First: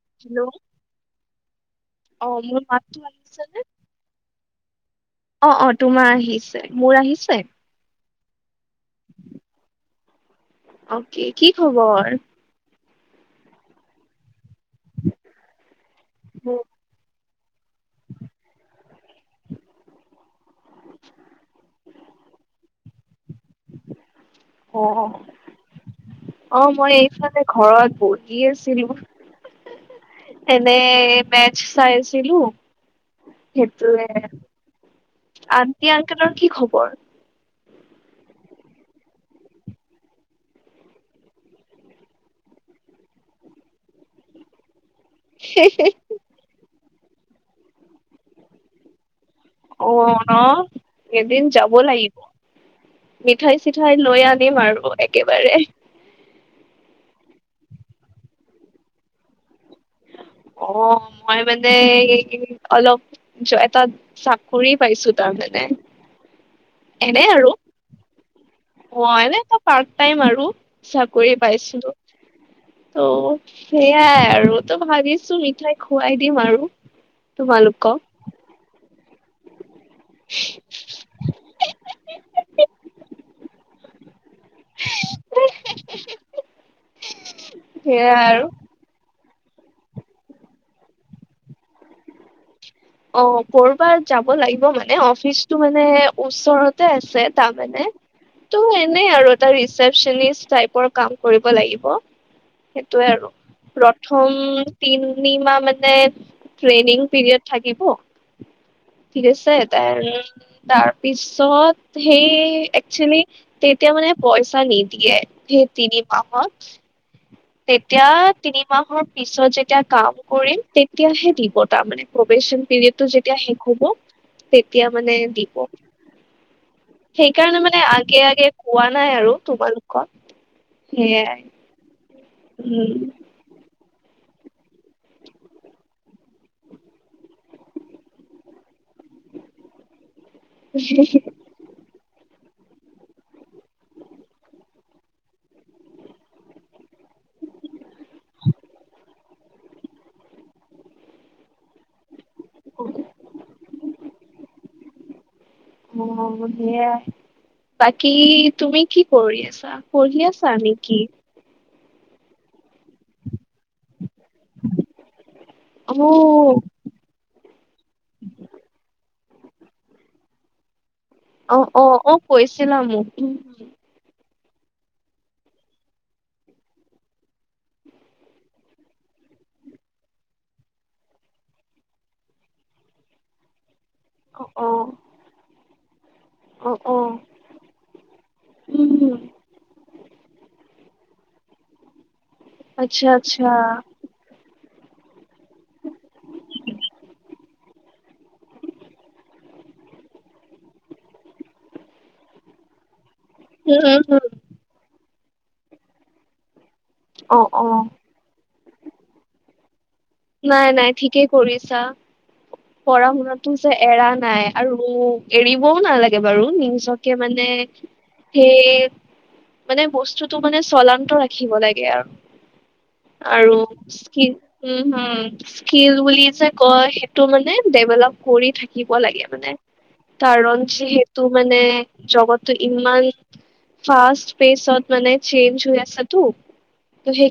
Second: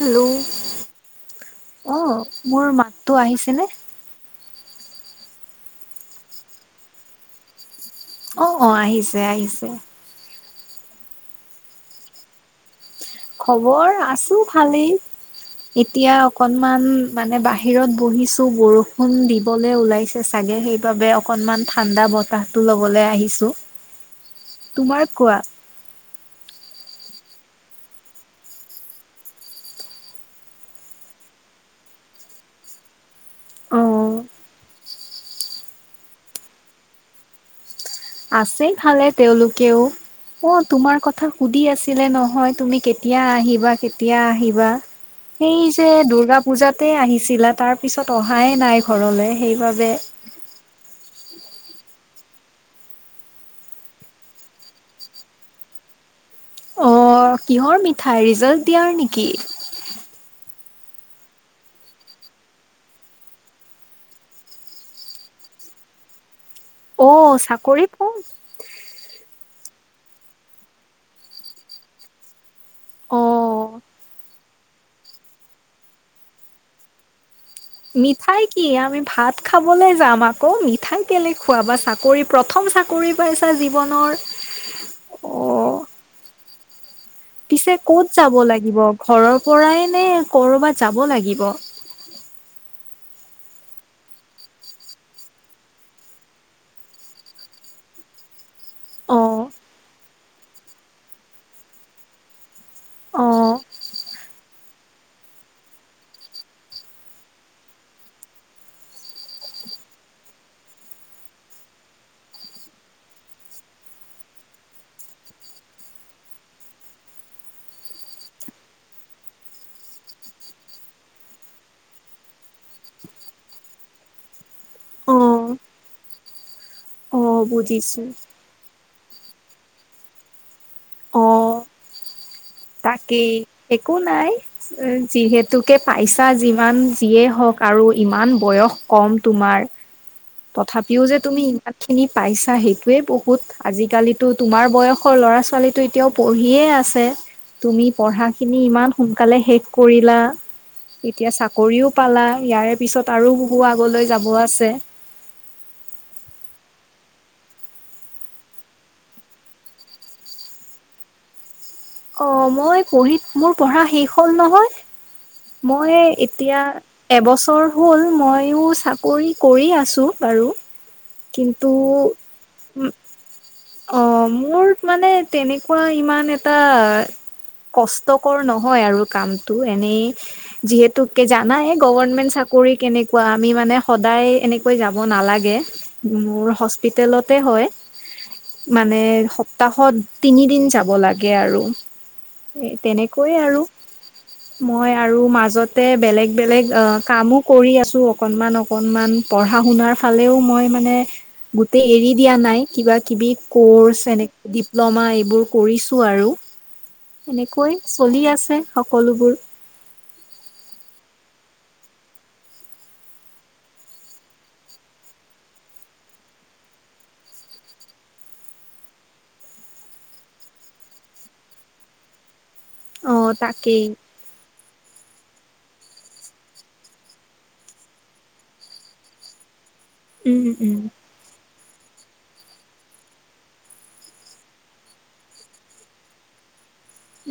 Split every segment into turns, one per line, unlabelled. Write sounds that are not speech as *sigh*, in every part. Hello অ', মোৰ
মাতটো
মাততো
আহিছে নে?
আহিছেনে?
অ', অ', তোমাৰ আহিছে, মোৰ আহিছে?
অ', অ', আহিছে আহিছে।
অকে কি খবৰ?
খবৰ আছোঁ ভালেই, এতিয়া অকনমান মানে বাহিৰ বাহিৰত বহিছোঁ বৰষুণ দিবলৈ ওলাইছে চাগে, সেইবাবে অকণমান ঠাণ্ডা বতাহটো ল'ব লবলে আহিছোঁ।
অ', অ', অ, মই বিচনাতে ঘৰত বহি আছিলোঁ। এনে মেচ চাই আছিলো।
অ
সেইটোৱে আনটি -আংকেলৰ কি খবৰ?
আছে ভালে তেওঁলোকেও। অ, তোমাৰ কথা সুধি আছিলে নহয় তুমি কেতিয়া আহিবা -কেতিয়া আহিবা? সেই যে দূৰ্গা পুজাতে আহিছিলা তাৰ পিছত অহাই নাই ঘৰলে।
অ,
সেইবাবে
ন' এদিন যাব ব লাগিব মিঠাই চিঠাই লৈ আনিম আৰু একেবাৰে।
অ, কিহৰ মিঠাই ৰিজাল্ট দিয়াৰ নেকি?
অ, মই মানে এই অলপ জ এটা চাকৰি পাইছোঁ তাৰমানে। *unintelligible*
অ, চাকৰি পচ
পোৱা নাই এটা পাৰ্ট টাইম আৰু চাকৰি পাইছিলোঁ। ত'
অ'।
সেয়াই আৰু তো ভাবিছোঁ মিঠাই খোৱাই দিম আৰু। তোমালোকক
মিঠাই কি আমি ভাত খাব কলৈ যাম আকৌ মিঠাই কেলে খোৱাবা, চাকৰি প্ৰথম চাকৰি পাইছা জীৱনৰ। অ'।
*unintelligible*
পিছে ক'ত
সেয়াই
যাব
আৰু
লাগিব ঘৰৰ পৰাই নে ক'ৰবাত যাব লাগিব।
অ' কৰ'বাত যাব লাগিব মানে অফিচটো মানে ওচৰতে আছে তাৰ মানে ত এনে আৰু
অ',
এটা ৰিচিপচনিষ্ট টাইপৰ কাম কৰিব লাগিব। সেইটোয়ে আৰু
অ',
প্ৰথম তিনিমাহ মানে ট্ৰেইনিং পিৰিয়ড। থাকিব। ঠিক আছে দেন তাৰপিছত সেই একচেলি তেতি তেতিয়া মানে পইচা নিদিয়ে সেই তিনি মাহত। তেতিয়া তিনি মাহৰ পিছত যেতিয়া কাম কৰিম তেতিয়াহে দিব তাৰমানে প্ৰৱেশ যেতিয়া শেষ হব তেতিয়া মানে
অ',
দিব।
অ',
সেইকাৰণে মানে
বুজিছো
আগে-আগে কোৱা নাই আৰু তোমালোকক সেয়াই।
অ',
উম
তাকেই। একো নাই যিহেতুকে পাইছা যিমান যিয়ে হওঁক আৰু ইমান বয়স কম তোমাৰ তথাপিও যে তুমি ইমান খিনি পাইছা সেইটোৱে বহুত, আজিকালিতো তোমাৰ বয়সৰ ল'ৰা-ছোৱালী এতিয়াও পঢ়িয়ে আছে। তুমি পঢ়াখিনি ইমান সোনকালে শেষ কৰিলা এতিয়া চা চাকৰিও পালা ইয়াৰে পিছত আৰু বহু আগলৈ যাব আছে।
অ' সেয়া। বাকী তুমি কি কৰি আছা? পঢ়ি আছা নেকি?
অ' মই পঢ়ি মোৰ পঢ়া শেষ হ'ল নহয়। মই
অ
এতিয়া এবছৰ হ'ল মইয়ো চাকৰি কৰি আছোঁ বাৰু। কিন্তু
অ', অ', অ', কৈছিলা মোক।
অ, মোৰ মানে তেনেকুৱা ইমান এটা কষ্টকৰ নহয় আৰু কামটো এনেই যিহেতু কে জানাই গভৰ্ণমেণ্ট চাক কৰি কেনেকুৱা আমি মানে সদায়
অ অ
এনেকৈ যাব নালাগে মোৰ
অ অ
হস্পিতেলতে হয়। মানে
উম
সপ্তাহত তিনিদিন যাব লাগে আৰু। এ
আচ্ছা
তেনেকৈয়ে
আচ্ছা
আৰু। মই আৰু মাজতে বেলেগ-বেলেগ অ, কামো কৰি আছোঁ অকণমান-অকণমান পঢ়া পঢ়া-শুনাৰ ফালেও মই মানে গোটেই এৰি দিয়া নাই কিবা কিবি
উম উম
কৰ্চ এনে
উম
ডিপ্ল'মা এইবোৰ কৰিছোঁ আৰু
অ অ
এনেকৈ চলি আছে সকলোবোৰ।
নাই-নাই ঠিকেই কৰিছা। পঢ়া-শুনাটো যে এৰা নাই আৰু এৰিবও নালাগে বাৰু নিজকে মানে সেই মানে বস্তুটো মানে চলান্ত ৰাখিব লাগে আৰু।
অ',
আৰু
তাকেই
কি উম। হম স্কিল বুলি যে কয় সেইটো মানে ডেভেলপ কৰি থাকিব লাগে মানে।
উম,
কাৰণ
উম,
যিহেতো মানে জবতটো ইমান ফাষ্ট পেছত মানে চেঞ্জ হৈ আছে তো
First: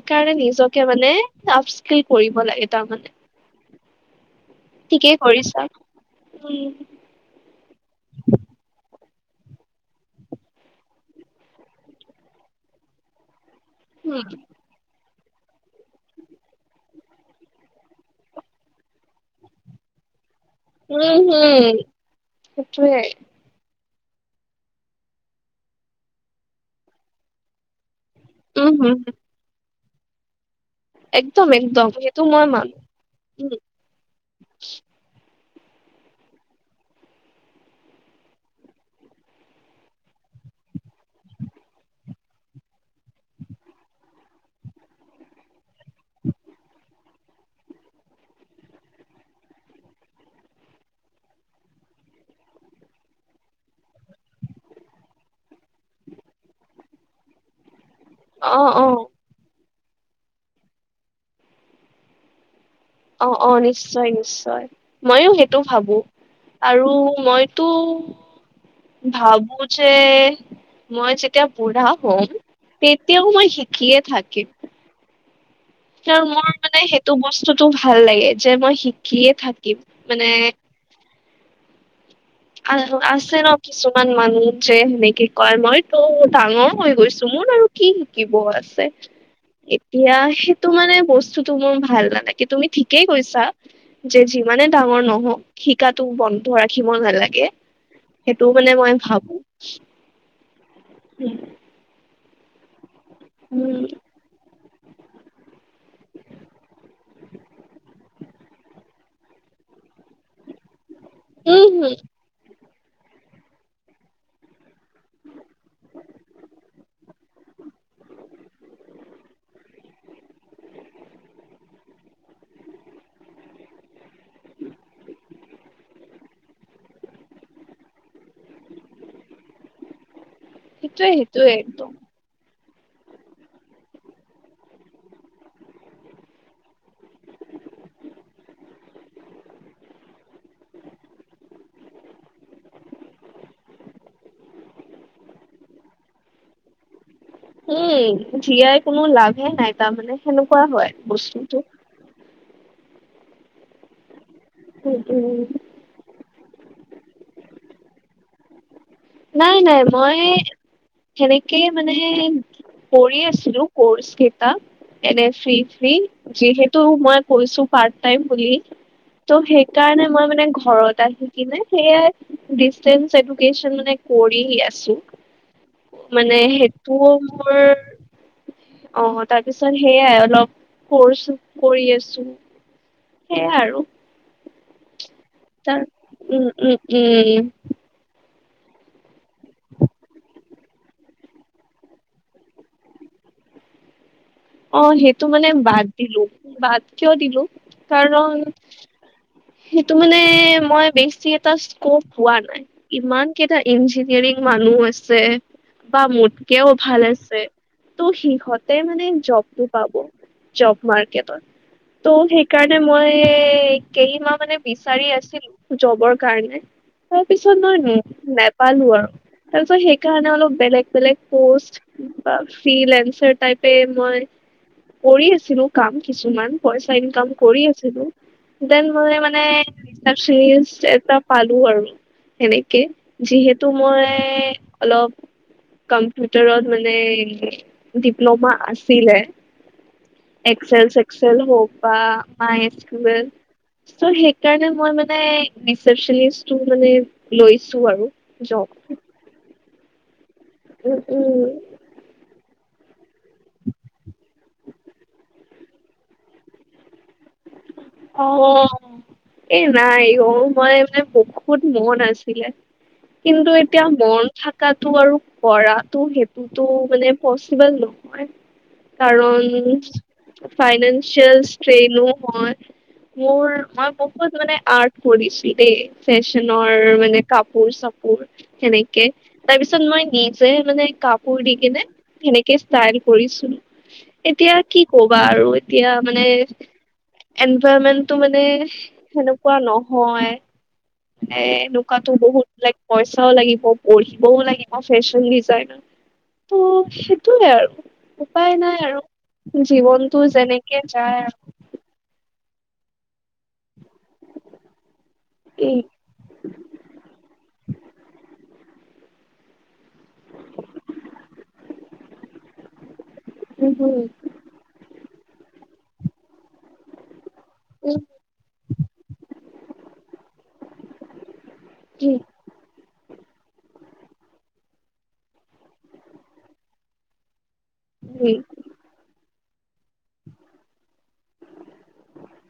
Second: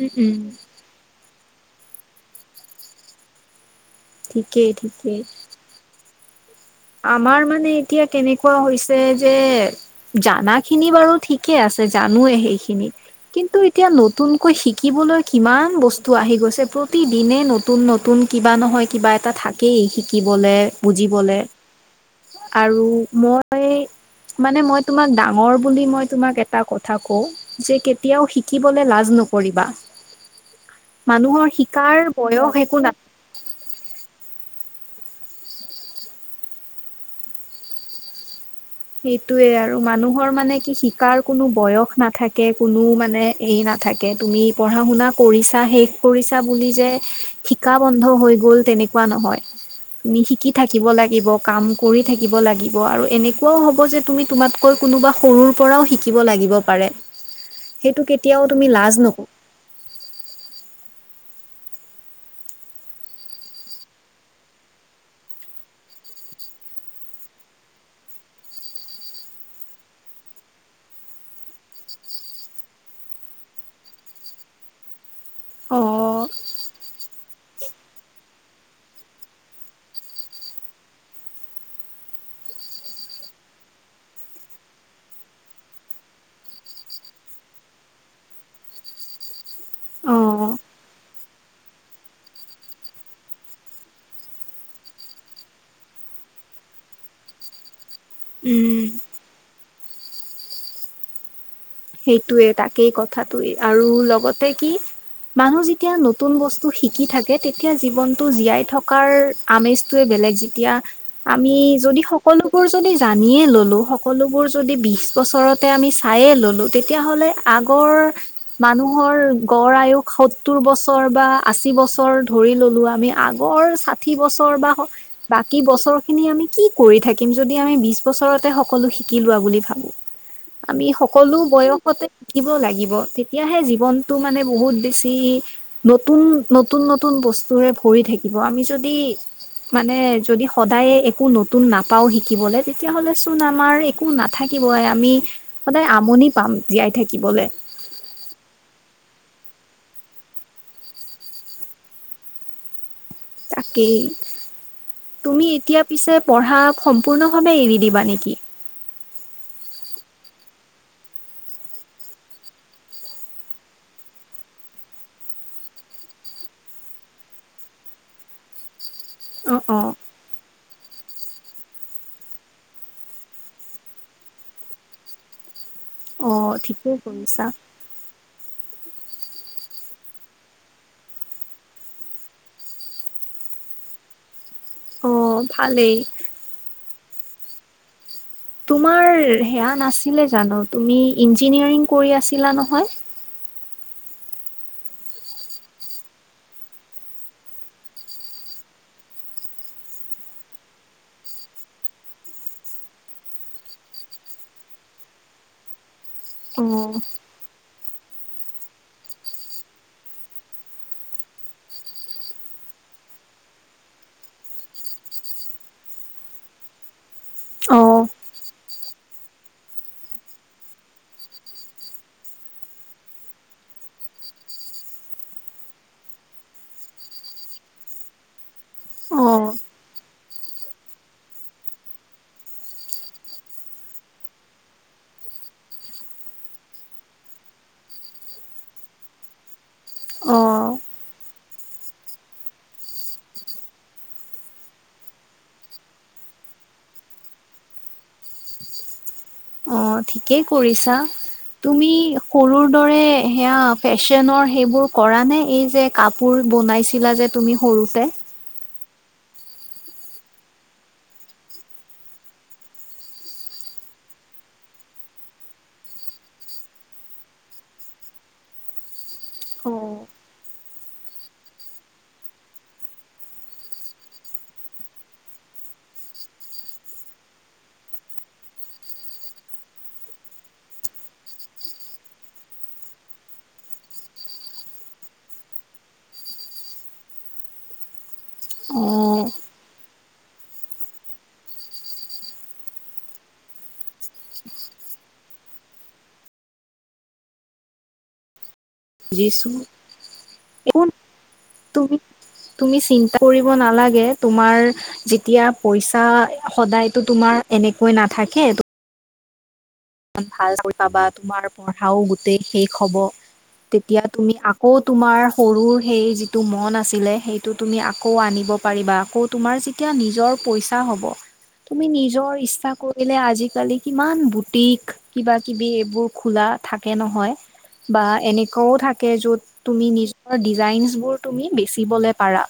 উম, উম,
নিজকে মানে টাফ স্কিল কৰিব লাগে তাৰমানে।
ঠিকেই ঠিকেই।
উম।
আমাৰ মানে এতিয়া কেনেকুৱা হৈছে যে, জানা খিনি বাৰু ঠিকে আছে জানোৱে সেইখিনি কিন্তু এতিয়া
হুম,
নতুনকৈ শিকিবলৈ কিমান বস্তু আহি গৈছে প্ৰতিদিনে নতুন নতুন কিবা নহয় কিবা এটা থাকেই শিকি বলে,
উম,
বুজিবলে
হুম,
আৰু
সেইটোয়ে।
মই মানে মই তোমাক ডাঙৰ বুলি মই তোমাক এটা কথা কওঁ যে কেতিয়াও
উম,
শিকিবলৈ
হুম,
লাজ
হুম,
নকৰিবা।
একদম
মানুহৰ
একদম
শিকাৰ
সেইটো মই
বয়স
মানো
একো না
উম।
সেইটোয়ে আৰু মানুহৰ মানে কি শিকাৰ কোনো বয়স নাথাকে কোনো মানে এই না থাকে তুমি পঢ়া-শুনা কৰিছা, শেষ কৰিছা বুলি যে শিকা বন্ধ হৈ গ'ল। এনেকুৱা নহয় তুমি শিকি থাকিব লাগিব, কাম কৰি থাকিব লাগিব আৰু এনে কোৱা হ'ব যে তুমি তোমাতকৈ কোনোবা সৰুৰ পৰাও শিকিব লাগিব পাৰে। সেইটো কেতিয়াও তুমি
অ', অ',
লাজ নক
অ, অ, নিশ্চয় নিশ্চয় ময়ো সেইটো ভাৱো। আৰু মইতো ভাবোঁ যে মই যেতিয়া বুঢ়া হ'ম, তেতিয়াও মই শিকিয়ে থাকিম।
অ
তেওঁ মোৰ মানে হেটো টো বস্তুতটো ভাল লাগে যে, মই শিকিয়ে থাকিম মানে। আ-আছে ন কিছুমান মানুহ? যে সেনেকে কয় মই তো ডাঙৰ হৈ গৈছো। মোৰ আৰু কি শিকিব আছে?
অ
এতিয়া সেইটো মানে বস্তুটো মোৰ ভাল নালাগে, তুমি ঠিকেই কৈছা যে যি যিমানে ডাঙৰ নহওঁক শিকাটো বন্ধ ৰাখিব নালাগে। গে সেইটো মানে
উম
মই ভাবোঁ।
সেইটোৱে তাকেই কথাটোৱে আৰু লগতে কি? মানুহ যেতিয়া নতুন বস্তু শিকি থাকে, তেতিয়া জীৱনটো জীয়াই থকাৰ আমেজটো বেলেগ যেতিয়া আমি
উম হম
যদি সকলো বোৰ যদি জানিয়ে ল'লো, সকলোবোৰ যদি বিছ বছৰতে আমি চাইয়ে ল'লো। তেতিয়াহ'লে আগৰ মানুহৰ গড় আয়ুস সত্তৰ বছৰ বা আশী বছৰ ধৰি ল'লো আমি আগৰ ষাঠি বছৰ বা বাকী বছৰ খিনি আমি কি? কৰি থাকিম, যদি আমি বিশ বছৰতে সকলো শিকি লোৱা বুলি ভাবোঁ। আমি
সেইটোয়ে
সকলো
সেইটোয়ে একদম
বয়সতে শিকিব লাগি গিব তেতিয়াহে জীৱনতটো মানে বহুত বেছি নতুন, নতুন, নতুন বস্তুৰে ভৰি থাকিব আমি যদি মানে যদি সদায় একো নতুন নাপাওঁ শিকিবলে, তেতিয়াহ'লে চোন আমাৰ একো নাথা কিবয়ে আমি সদায় আমনি পাম জীয়াই থাকি।
উম, জীয়াই কোনো লাভে নাই, তাৰমানে সেনেকুৱা হয় বস্তুটো।
তাকেই।
উম উম
তুমি এতিয়া পিছে পঢ়া সম্পূৰ্ণ ভাৱে এৰি দিবা নেকি?
নাই, নাই। মই সেনেকেই মানে কৰি আছিলো কৰ্চ কেইটা। এনে ফ্ৰী, ফ্ৰী যিহেতু মই কৈছো পাৰ্ট টাইম বুলি। তো'
অ', অ',
সেইকাৰণে মই মানে ঘৰত আহি কিনে সেয়াই, ডিচটেন্স এডুকেশ্বন মানে কৰি আছোঁ, মানে
অ', ঠিকেই
সেইটো
কৰিছা
মোৰ অ, তাৰপিছত সেইয়াই অলপ কৰ্চ কৰি আছোঁ। সেইয়াই আৰু
অ',
তান
ভালেই
উম, উম, উম।
তোমাৰ হেয়া নাছিলে জানো? তুমি ইঞ্জিনিয়াৰিং কৰি আছিলা নহয়।
অ, সেইটো মানে বাদ দিলো, বাদ কিয় দিলো কাৰণ সেইটো মানে মই বেছি এটা স্কপ হোৱা নাই। ইমান কেইটা ইঞ্জিনিয়াৰিং মানুহ আছে বা মোতকেও ভাল
অ',
আছে। ত' সিহঁতে মানে জবটো পাব, জব মাৰ্কেটত। ত' সেইকাৰণে মই কেইমাহ মানে বিচাৰি আছিলোঁ জবৰ কাৰণে। তাৰ পিছত নই নে
অ',
নেপালো আৰু তাৰপিছত, সেইকাৰণে অলপ বেলেগ, বেলেগ পষ্ট বা ফ্ৰী-লেঞ্চাৰ টাইপে মই কৰি আছিলোঁ কাম কিছুমান পইচা ইনকাম কৰি আছিলোঁ। দেন মই মানে
অ',
*unintelligible* এটা পালো আৰু সেনেকে, যিহেতু মই অলপ কম্পিউটাৰত মানে ডি ডিপ্ল'মা আছিলে।
অ',
এক্সেল চেক্সেল হওঁক বা *unintelligible* সেইকাৰণে মই মানে ৰিছেপছনিষ্ট টো মানে লৈছো আৰু জব। *unintelligible*
অ, ঠিকেই কৰিছা।
উম উম
তুমি সৰু দৰে সেয়া ফেশ্বনৰ সেইবোৰ কৰা নে এই যে কাপোৰ বনাইছিলা যে তুমি সৰুতে?
অ'। এ নাই অ মই যে বহুত মন আছিলে। কিন্তু এতিয়া মন থাকাটো আৰু কৰাটো সেইটোতো মানে পচিবল নহয়। কাৰণ ফাইনেন্চিয়েল ষ্ট্ৰেইন ন হয়। মোৰ মই বহুত মানে আৰ্ট কৰিছো দেই ফেশ্বনৰ মানে কাপোৰ চ সেনেকে তাৰপিছত মই নিজে মানে কাপোৰ দি কিনে সেনেকে চাই কৰিছো এতিয়া কি কবা আৰু এতিয়া মানে এন পেমেন্টো মানে
অ',
সেনেকুৱা নহয়। এ এনেকুৱাতো বহুত ল পইচাও লাগিব পঢ়িবও লাগিব ফেশ্বন ডিজাইন ত' সেইটোৱে আৰু উপায় নাই।
বুজিছো
আৰু জীৱনতটো যেনেকে
একো
যায় আৰু।
তুমি তুমি চিন্তা কৰিব নালাগে। তোমাৰ যেতিয়া পইচা সদায়তো তোমাৰ এনেকৈ নাথাকে। তুমি ভাল পাবা তোমাৰ পঢ়াও গোটেই শেষ হব। তেতিয়া তুমি আকৌ তোমাৰ সৰু সেই যিটো মন আছিলে সেইটো তুমি আকৌ আনিব পাৰিবা আকৌ তোমাৰ যেতিয়া নিজৰ পইচা হব তুমি নিজৰ ইচ্ছা কৰিলে আজিকালি কিমান বুটিক কিবা কিবি এইবোৰ খোলা থাকে নহয় বা এনেকুৱাও থাকে যত তুমি নিজৰ ডিজাইনছবোৰ তুমি বেচিবলৈ পাৰা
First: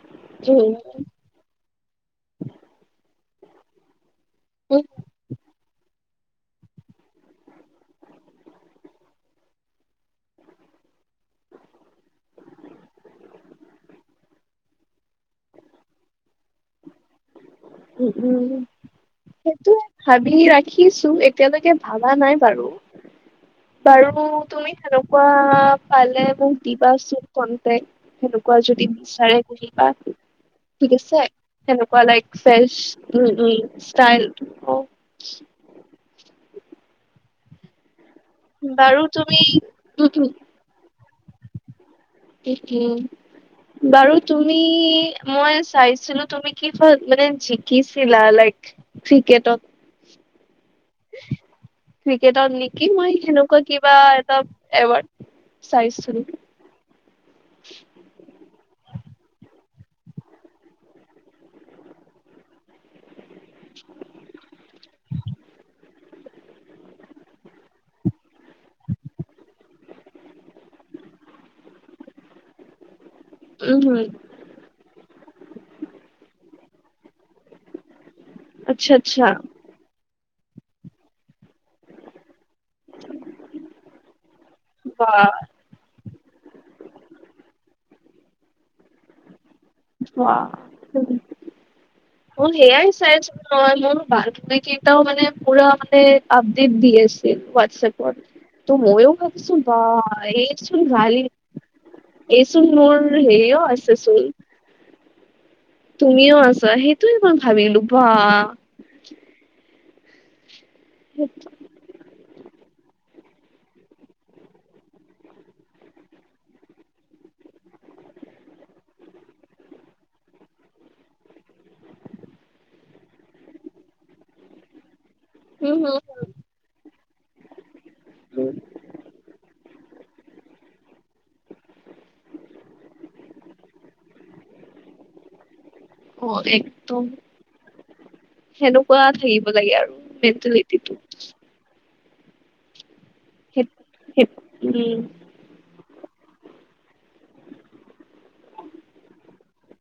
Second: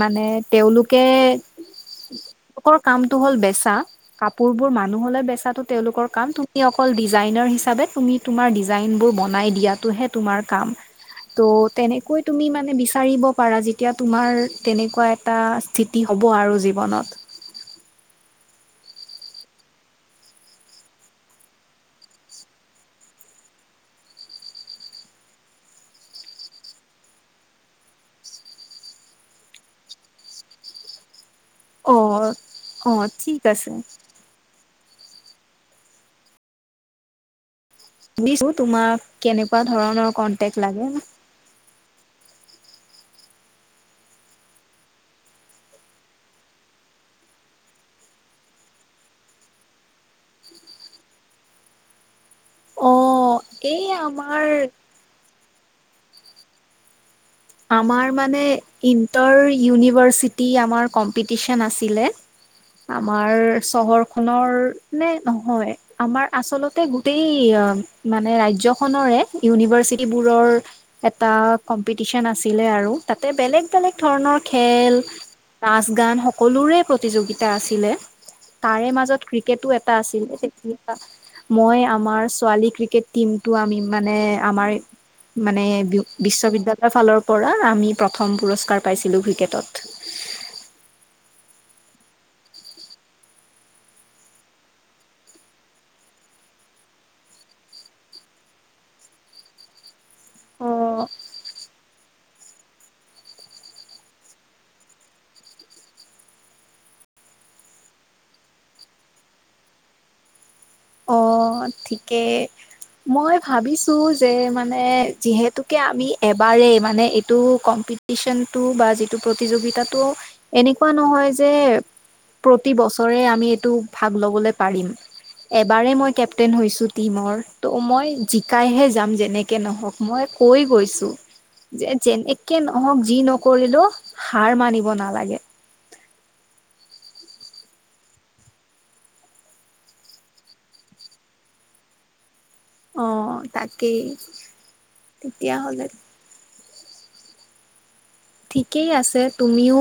মানে তেওঁলোকে তেওঁলোকৰ কাম টো হল বেচা কাপোৰ বোৰ মানুহ বেচাটো তেওঁলোকৰ কাম তুমি অকল ডিজাইনাৰ হিচাপে তুমি তোমাৰ ডিজাইনবোৰ বনাই দিয়াটোহে তোমাৰ কাম। ত' তেনেকৈ তুমি মানে বিচাৰিব পাৰা যেতিয়া তোমাৰ তেনেকুৱা এটা স্থিতি হব। ব আৰু জীৱনত।
উম উম। সেইটোৱে ভাবি ৰাখিছোঁ এতিয়ালৈকে ভাবা নাই বাৰু। বাৰু তুমি সেনেকুৱা পালে মোক দিবাচোন কন্টেক সেনেকুৱা। যদি বিচাৰে কিবা ঠিক আছে। সেনেকুৱা
অ',
লাইক ফেচ
অ', ঠিক
উ, উ
আছে
*unintelligible* ষ্টাইল অ'। *inaudible*
ধিছো তোমাক
বাৰু তুমি
কেনেকুৱা ধৰণৰ কন্টেক লাগে
এইটো বাৰু তুমি মই চাইছিলো তুমি কিহত মানে জিকিছিলা লাইক ক্ৰিকেটত ক্ৰিকেটত নেকি মই
অ',
সেনেকুৱা
এই
কিবা এটা
আমাৰ
এৱাৰ্ড চাইছোঁ
আমাৰ মানে ইণ্টৰ ইউনিভাৰ্চিটি আমাৰ কম্পিটিচন আছিলে আম আমাৰ চহৰ খনৰ নে নহয় আমাৰ আচলতে গোটেই অ মানে ৰাজ্যখনৰে ইউনিভাৰ্চিটি বোৰৰ এটা কম্পি টিচন আছিলে আৰু তাতে বেলেগ
উম
বেলেগ
হম
ধৰণৰ খেল নাচ গান সক সকলোৰে প্ৰতিযোগিতা আছিলে তাৰে
আচ্ছা
মাজত
আচ্ছা
ক্ৰিকেটো এটা আছ ছিল মই আমাৰ ছোৱালী ক্ৰিকেট টিম টো আমি মানে আমাৰ
বাহ
মানে বিশ্ববিদ্যা লয়ৰ ফালৰ পৰা আমি প্ৰথম পুৰস্কাৰ পাইছিলোঁ ক্ৰিকেটত
ওৱাও মই সেইয়াই চাইছিলো নহয় মোৰ বান্ধবীকেইটাও কেইটাও মানে পুৰা মানে আপডেট দি দি আছিল হোৱাটছএপত ত মইও ভাবিছো বা এই
অ
চোন ভাল এইচোন মোৰ হেৰিও আছে চোন তুমিও আছা সেইটো মই ভাবিলো বা।
অ' ঠিকে মই ভাবিছো যে মানে যিহেতুকে আমি এবাৰেই মানে এইটো কম্পিটিচনটো বা যিটো প্ৰতিযোগিতাটো এনেকুৱা নহয় যে প্ৰতি বছৰে আমি এইটো ভাগ ল'বলে পাৰিম
উম হম
এবাৰেই মই কেপটেইন হৈছোঁ টীমৰ ত' মই জিকাইহে যাম যেনেকে নহওক। মই কৈ গৈছোঁ যে যেন একে নহওক যি নকৰিলেও সাৰ মানিব নালাগে।
অ' একদম। সেনেকুৱা থাকিব লাগে আৰু মেণ্টেলিটিটো।
অ'
সেই
তাকেই
সেই উম
তেতিয়া হ'লে ঠিকেই আছে তুমিও